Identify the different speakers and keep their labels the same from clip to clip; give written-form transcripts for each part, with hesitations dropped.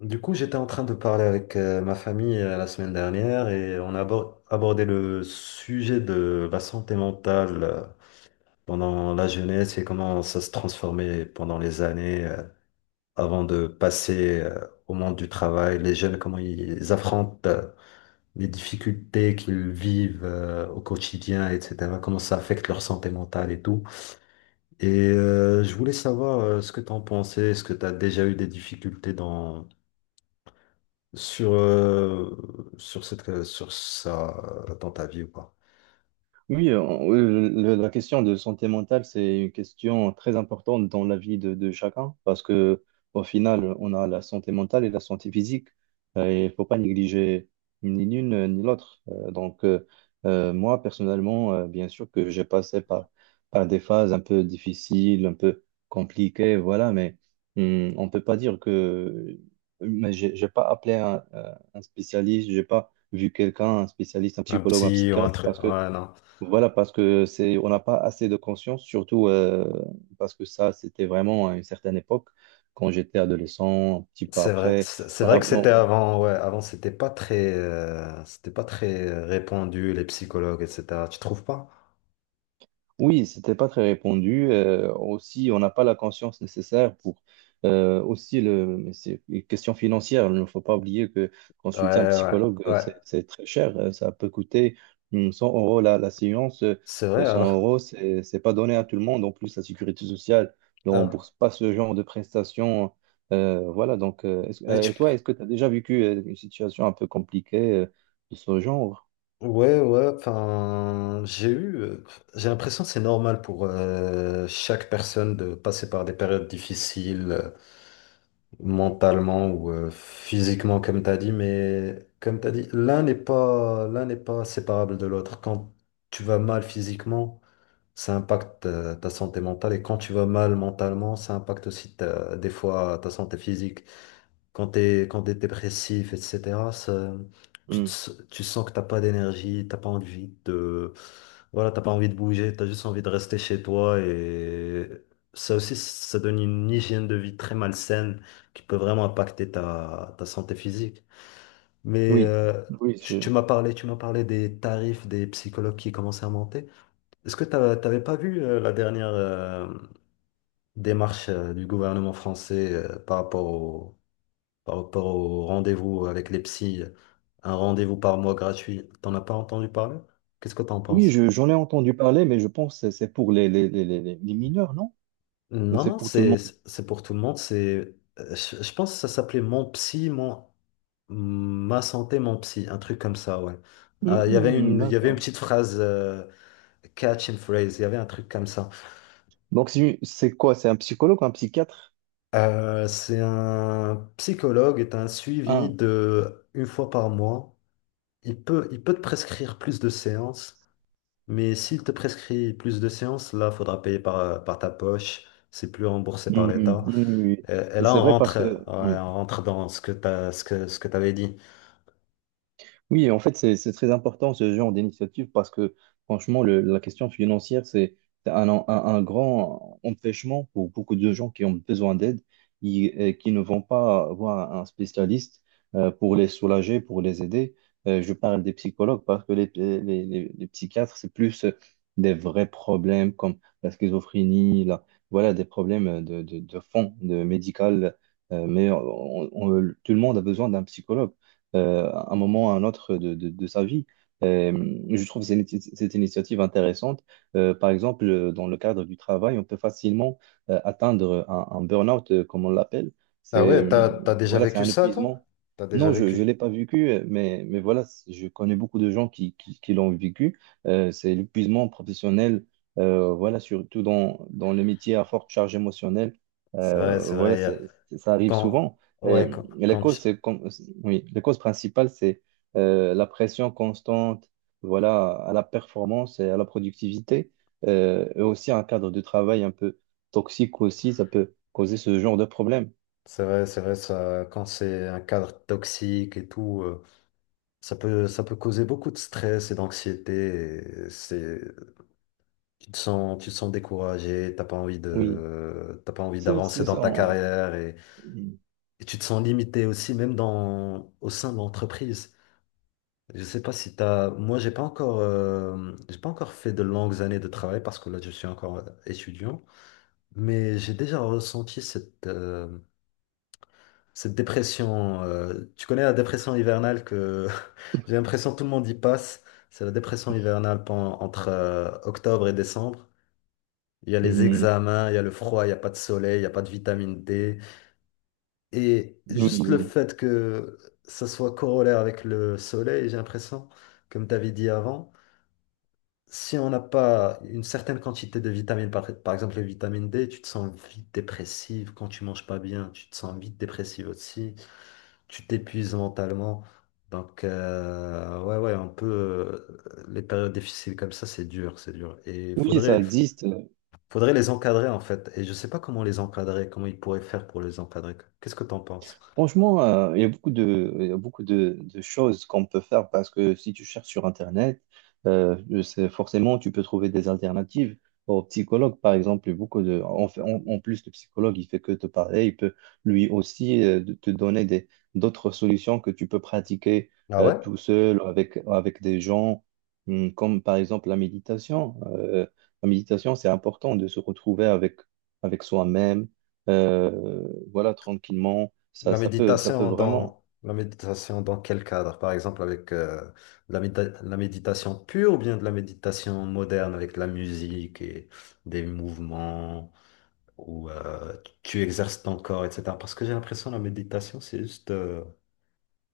Speaker 1: Du coup, j'étais en train de parler avec ma famille la semaine dernière et on a abordé le sujet de la santé mentale pendant la jeunesse et comment ça se transformait pendant les années avant de passer au monde du travail. Les jeunes, comment ils affrontent les difficultés qu'ils vivent au quotidien, etc. Comment ça affecte leur santé mentale et tout. Et je voulais savoir ce que tu en pensais. Est-ce que tu as déjà eu des difficultés sur, euh, sur ça dans ta vie ou pas?
Speaker 2: Oui, la question de santé mentale, c'est une question très importante dans la vie de chacun parce que au final, on a la santé mentale et la santé physique. Et il faut pas négliger ni l'une ni l'autre. Donc, moi, personnellement, bien sûr que j'ai passé par des phases un peu difficiles, un peu compliquées, voilà, mais on peut pas dire que. Mais j'ai pas appelé un spécialiste, j'ai pas vu quelqu'un, un spécialiste, un
Speaker 1: Un
Speaker 2: psychologue, un
Speaker 1: petit ou un
Speaker 2: psychiatre
Speaker 1: truc.
Speaker 2: parce que
Speaker 1: Ouais, non.
Speaker 2: voilà, parce que c'est, on n'a pas assez de conscience, surtout parce que ça, c'était vraiment à une certaine époque, quand j'étais adolescent, un petit peu
Speaker 1: C'est vrai,
Speaker 2: après.
Speaker 1: c'est vrai
Speaker 2: Voilà,
Speaker 1: que c'était avant, ouais, avant c'était pas très répandu, les psychologues, etc. Tu trouves pas?
Speaker 2: oui, c'était pas très répandu. Aussi, on n'a pas la conscience nécessaire pour aussi le. Mais c'est une question financière. Il ne faut pas oublier que
Speaker 1: Ouais,
Speaker 2: consulter un
Speaker 1: ouais,
Speaker 2: psychologue,
Speaker 1: ouais.
Speaker 2: c'est très cher. Ça peut coûter 100 € la séance.
Speaker 1: C'est vrai
Speaker 2: Et 100
Speaker 1: alors.
Speaker 2: euros, c'est pas donné à tout le monde. En plus, la sécurité sociale ne
Speaker 1: Ah.
Speaker 2: rembourse pas ce genre de prestations. Voilà. Donc,
Speaker 1: Et tu-
Speaker 2: et toi, est-ce que tu as déjà vécu une situation un peu compliquée de ce genre?
Speaker 1: Ouais, ouais, enfin, j'ai l'impression que c'est normal pour chaque personne de passer par des périodes difficiles, mentalement ou physiquement, comme tu as dit. Mais comme tu as dit, l'un n'est pas séparable de l'autre. Quand tu vas mal physiquement, ça impacte ta santé mentale, et quand tu vas mal mentalement, ça impacte aussi des fois ta santé physique. Quand t'es dépressif, etc., ça- tu, te
Speaker 2: Hum.
Speaker 1: s- tu sens que t'as pas d'énergie, t'as pas envie de, voilà, t'as pas envie de bouger, t'as juste envie de rester chez toi, et ça aussi, ça donne une hygiène de vie très malsaine qui peut vraiment impacter ta santé physique. Mais
Speaker 2: Oui, oui,
Speaker 1: tu, tu m'as parlé, tu m'as parlé des tarifs des psychologues qui commençaient à monter. Est-ce que t'avais pas vu la dernière démarche du gouvernement français par rapport au rendez-vous avec les psys, un rendez-vous par mois gratuit. T'en as pas entendu parler? Qu'est-ce que t'en
Speaker 2: oui,
Speaker 1: penses?
Speaker 2: j'en ai entendu parler, mais je pense que c'est pour les mineurs, non? Ou
Speaker 1: Non,
Speaker 2: c'est
Speaker 1: non,
Speaker 2: pour tout le
Speaker 1: c'est
Speaker 2: monde?
Speaker 1: c'est pour tout le monde. Je pense que ça s'appelait Mon Psy, mon, ma santé, mon psy, un truc comme ça, ouais. Il y avait une
Speaker 2: D'accord.
Speaker 1: petite phrase, catch and phrase, il y avait un truc comme ça.
Speaker 2: Donc, c'est quoi? C'est un psychologue ou un psychiatre?
Speaker 1: C'est un psychologue, est un suivi
Speaker 2: Ah,
Speaker 1: de une fois par mois. Il peut te prescrire plus de séances. Mais s'il te prescrit plus de séances, là, faudra payer par ta poche. C'est plus remboursé par l'État.
Speaker 2: oui.
Speaker 1: Et là,
Speaker 2: C'est
Speaker 1: on
Speaker 2: vrai parce
Speaker 1: rentre,
Speaker 2: que,
Speaker 1: ouais,
Speaker 2: oui.
Speaker 1: on rentre dans ce que t'avais dit.
Speaker 2: Oui, en fait, c'est très important ce genre d'initiative parce que franchement, la question financière, c'est c'est un grand empêchement pour beaucoup de gens qui ont besoin d'aide et qui ne vont pas voir un spécialiste pour les soulager, pour les aider. Je parle des psychologues parce que les psychiatres, c'est plus des vrais problèmes comme la schizophrénie, voilà, des problèmes de fond, de médical. Mais tout le monde a besoin d'un psychologue à un moment ou à un autre de sa vie. Euh, je trouve cette initiative intéressante. Par exemple, dans le cadre du travail, on peut facilement atteindre un burn-out, comme on l'appelle.
Speaker 1: Ah
Speaker 2: C'est,
Speaker 1: ouais, t'as, t'as déjà
Speaker 2: voilà, c'est
Speaker 1: vécu
Speaker 2: un
Speaker 1: ça, toi?
Speaker 2: épuisement.
Speaker 1: T'as déjà
Speaker 2: Non, je ne l'ai
Speaker 1: vécu.
Speaker 2: pas vécu, mais voilà, je connais beaucoup de gens qui l'ont vécu. C'est l'épuisement professionnel, voilà, surtout dans le métier à forte charge émotionnelle.
Speaker 1: C'est vrai, c'est
Speaker 2: Voilà,
Speaker 1: vrai.
Speaker 2: c'est, ça arrive
Speaker 1: Quand,
Speaker 2: souvent. Et
Speaker 1: ouais, quand,
Speaker 2: les
Speaker 1: quand
Speaker 2: causes,
Speaker 1: tu-
Speaker 2: c'est comme, oui, les causes principales, c'est la pression constante, voilà, à la performance et à la productivité, et aussi un cadre de travail un peu toxique aussi, ça peut causer ce genre de problème.
Speaker 1: c'est vrai, ça, quand c'est un cadre toxique et tout, ça peut causer beaucoup de stress et d'anxiété. et C'est, tu te sens découragé, t'as pas envie
Speaker 2: Oui,
Speaker 1: de, t'as pas envie
Speaker 2: c'est
Speaker 1: d'avancer
Speaker 2: c'est
Speaker 1: dans
Speaker 2: ça.
Speaker 1: ta carrière, et tu te sens limité aussi, même dans, au sein de l'entreprise. Je sais pas si t'as, moi j'ai pas encore fait de longues années de travail parce que là je suis encore étudiant, mais j'ai déjà ressenti cette dépression. Tu connais la dépression hivernale que j'ai l'impression que tout le monde y passe. C'est la dépression hivernale entre octobre et décembre. Il y a les
Speaker 2: Mhm.
Speaker 1: examens, il y a le froid, il n'y a pas de soleil, il n'y a pas de vitamine D. Et
Speaker 2: Oui,
Speaker 1: juste le
Speaker 2: oui.
Speaker 1: fait que ça soit corollaire avec le soleil, j'ai l'impression, comme tu avais dit avant, si on n'a pas une certaine quantité de vitamines, par exemple les vitamines D, tu te sens vite dépressive quand tu manges pas bien, tu te sens vite dépressive aussi, tu t'épuises mentalement. Donc, ouais, ouais, un peu, les périodes difficiles comme ça, c'est dur, c'est dur. Et il
Speaker 2: Oui, ça
Speaker 1: faudrait
Speaker 2: existe.
Speaker 1: Les encadrer en fait. Et je sais pas comment les encadrer, comment ils pourraient faire pour les encadrer. Qu'est-ce que tu en penses?
Speaker 2: Franchement, il y a beaucoup de choses qu'on peut faire parce que si tu cherches sur Internet, je forcément, tu peux trouver des alternatives au psychologue, par exemple. Il y a beaucoup de, en plus, le psychologue, il fait que te parler. Il peut lui aussi te donner des, d'autres solutions que tu peux pratiquer
Speaker 1: Ah ouais?
Speaker 2: tout seul ou avec des gens, Comme par exemple la méditation. La méditation, c'est important de se retrouver avec soi-même, euh, voilà, tranquillement ça,
Speaker 1: La
Speaker 2: ça peut
Speaker 1: méditation
Speaker 2: vraiment.
Speaker 1: dans la méditation dans quel cadre? Par exemple avec la méditation pure, ou bien de la méditation moderne avec de la musique et des mouvements où tu exerces ton corps, etc. Parce que j'ai l'impression que la méditation, c'est juste, euh,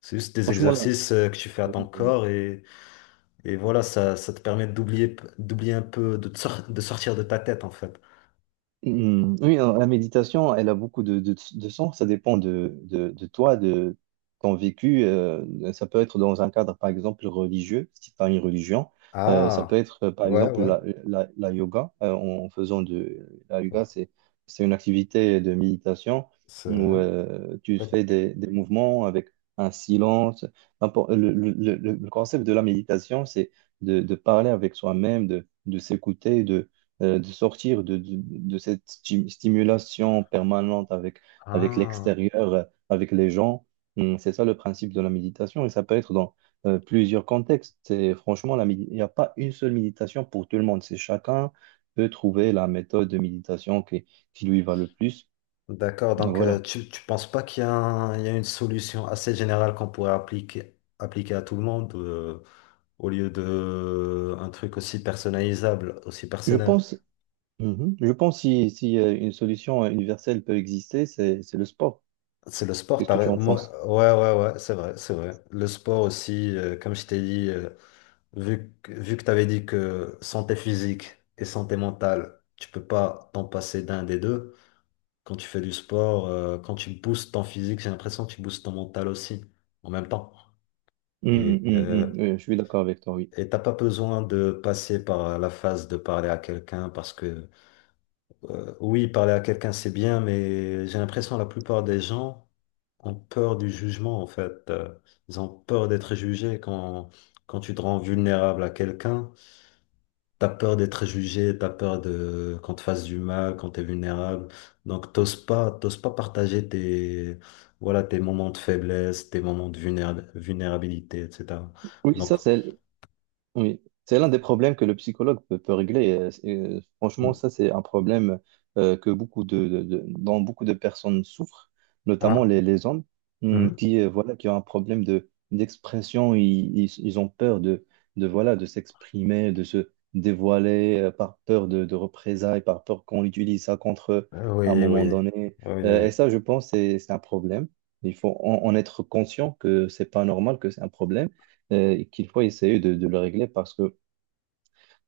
Speaker 1: c'est juste des
Speaker 2: Franchement, là.
Speaker 1: exercices que tu fais à ton
Speaker 2: euh,
Speaker 1: corps, et voilà, ça te permet d'oublier un peu, de sortir de ta tête en fait.
Speaker 2: Hmm, oui, la méditation, elle a beaucoup de sens. Ça dépend de toi, de ton vécu. Ça peut être dans un cadre, par exemple, religieux, si tu as une religion. Ça peut
Speaker 1: Ah,
Speaker 2: être, par
Speaker 1: ouais,
Speaker 2: exemple, la,
Speaker 1: ouais.
Speaker 2: la, la yoga. En faisant de la
Speaker 1: Bon,
Speaker 2: yoga, c'est une activité de méditation
Speaker 1: c'est
Speaker 2: où
Speaker 1: vrai.
Speaker 2: tu fais
Speaker 1: Ok.
Speaker 2: des mouvements avec un silence. Le concept de la méditation, c'est de parler avec soi-même, de s'écouter, de sortir de cette stimulation permanente avec
Speaker 1: Ah,
Speaker 2: l'extérieur, avec les gens. Hum. C'est ça le principe de la méditation et ça peut être dans plusieurs contextes. Et franchement, il n'y a pas une seule méditation pour tout le monde. C'est chacun peut trouver la méthode de méditation qui lui va le plus.
Speaker 1: d'accord. Donc,
Speaker 2: Voilà.
Speaker 1: tu penses pas qu'il y a il y a une solution assez générale qu'on pourrait appliquer à tout le monde, au lieu de un truc aussi personnalisable, aussi
Speaker 2: Je
Speaker 1: personnel.
Speaker 2: pense. Mhm. Je pense, si une solution universelle peut exister, c'est le sport.
Speaker 1: C'est le sport,
Speaker 2: Qu'est-ce que tu
Speaker 1: pareil.
Speaker 2: en
Speaker 1: Moi,
Speaker 2: penses?
Speaker 1: ouais, ouais, ouais, c'est vrai, c'est vrai. Le sport aussi, comme je t'ai dit, vu que tu avais dit que santé physique et santé mentale, tu peux pas t'en passer d'un des deux. Quand tu fais du sport, quand tu boostes ton physique, j'ai l'impression que tu boostes ton mental aussi en même temps. Et euh,
Speaker 2: Je suis d'accord avec toi, oui.
Speaker 1: et t'as pas besoin de passer par la phase de parler à quelqu'un, parce que oui, parler à quelqu'un c'est bien, mais j'ai l'impression que la plupart des gens ont peur du jugement en fait. Ils ont peur d'être jugés quand tu te rends vulnérable à quelqu'un. T'as peur d'être jugé, t'as peur de qu'on te fasse du mal, quand t'es vulnérable. Donc t'oses pas partager voilà, tes moments de faiblesse, tes moments de vulnérabilité, etc.
Speaker 2: Oui,
Speaker 1: Donc
Speaker 2: ça, c'est. Oui, c'est l'un des problèmes que le psychologue peut régler. Franchement, ça, c'est un problème que beaucoup dont beaucoup de personnes souffrent, notamment
Speaker 1: ah,
Speaker 2: les hommes,
Speaker 1: mhm.
Speaker 2: qui, voilà, qui ont un problème d'expression. Ils ont peur de, voilà, de s'exprimer, de se dévoiler, par peur de représailles, par peur qu'on utilise ça contre eux
Speaker 1: Euh,
Speaker 2: à un
Speaker 1: oui,
Speaker 2: moment
Speaker 1: oui,
Speaker 2: donné.
Speaker 1: oui, oui.
Speaker 2: Et
Speaker 1: Oui.
Speaker 2: ça, je pense, c'est un problème. Il faut en être conscient que c'est pas normal, que c'est un problème et qu'il faut essayer de le régler parce que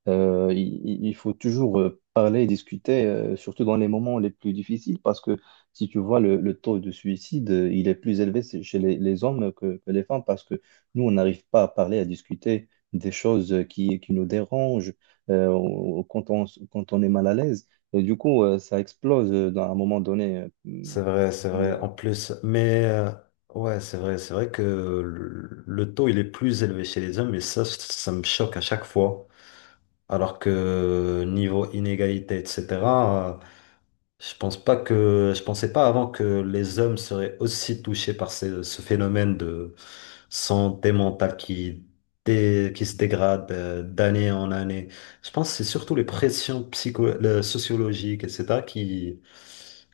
Speaker 2: il faut toujours parler et discuter, surtout dans les moments les plus difficiles, parce que si tu vois le taux de suicide, il est plus élevé chez les hommes que les femmes, parce que nous, on n'arrive pas à parler, à discuter des choses qui nous dérangent quand on est mal à l'aise. Et du coup, ça explose à un moment donné.
Speaker 1: C'est vrai, c'est
Speaker 2: euh,
Speaker 1: vrai. En plus, ouais, c'est vrai que le taux il est plus élevé chez les hommes, et ça me choque à chaque fois. Alors que niveau inégalité, etc. Je pense pas que, je pensais pas avant que les hommes seraient aussi touchés par ce phénomène de santé mentale qui se dégrade d'année en année. Je pense que c'est surtout les pressions psycho, sociologiques, etc., qui,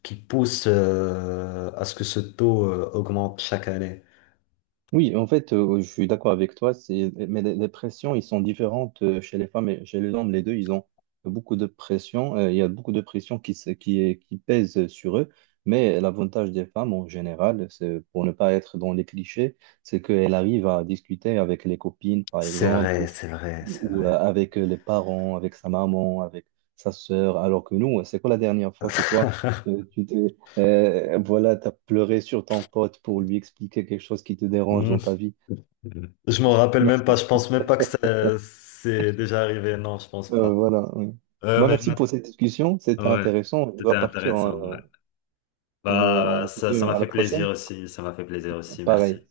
Speaker 1: qui poussent à ce que ce taux augmente chaque année.
Speaker 2: Oui, en fait, je suis d'accord avec toi, c'est, mais les pressions, ils sont différentes chez les femmes et chez les hommes. Les deux, ils ont beaucoup de pression. Il y a beaucoup de pression qui, se- qui, est- qui pèse sur eux. Mais l'avantage des femmes, en général, c'est, pour ne pas être dans les clichés, c'est qu'elles arrivent à discuter avec les copines, par
Speaker 1: C'est
Speaker 2: exemple,
Speaker 1: vrai,
Speaker 2: ou,
Speaker 1: c'est vrai, c'est
Speaker 2: ou
Speaker 1: vrai.
Speaker 2: avec les parents, avec sa maman, avec sa sœur. Alors que nous, c'est quoi la dernière fois que toi, tu t'es voilà, t'as pleuré sur ton pote pour lui expliquer quelque chose qui te dérange
Speaker 1: Hmm.
Speaker 2: dans ta vie.
Speaker 1: Je m'en rappelle même pas, je pense même pas que c'est déjà arrivé, non, je pense
Speaker 2: Non,
Speaker 1: pas.
Speaker 2: voilà. Oui.
Speaker 1: Euh,
Speaker 2: Bon,
Speaker 1: mais
Speaker 2: merci pour cette discussion, c'était
Speaker 1: Ouais,
Speaker 2: intéressant. Je
Speaker 1: c'était
Speaker 2: dois partir.
Speaker 1: intéressant, ouais.
Speaker 2: Hein. Euh,
Speaker 1: Bah,
Speaker 2: On se
Speaker 1: ça,
Speaker 2: dit
Speaker 1: ça m'a
Speaker 2: à la
Speaker 1: fait plaisir
Speaker 2: prochaine.
Speaker 1: aussi. Ça m'a fait plaisir aussi.
Speaker 2: Pareil.
Speaker 1: Merci.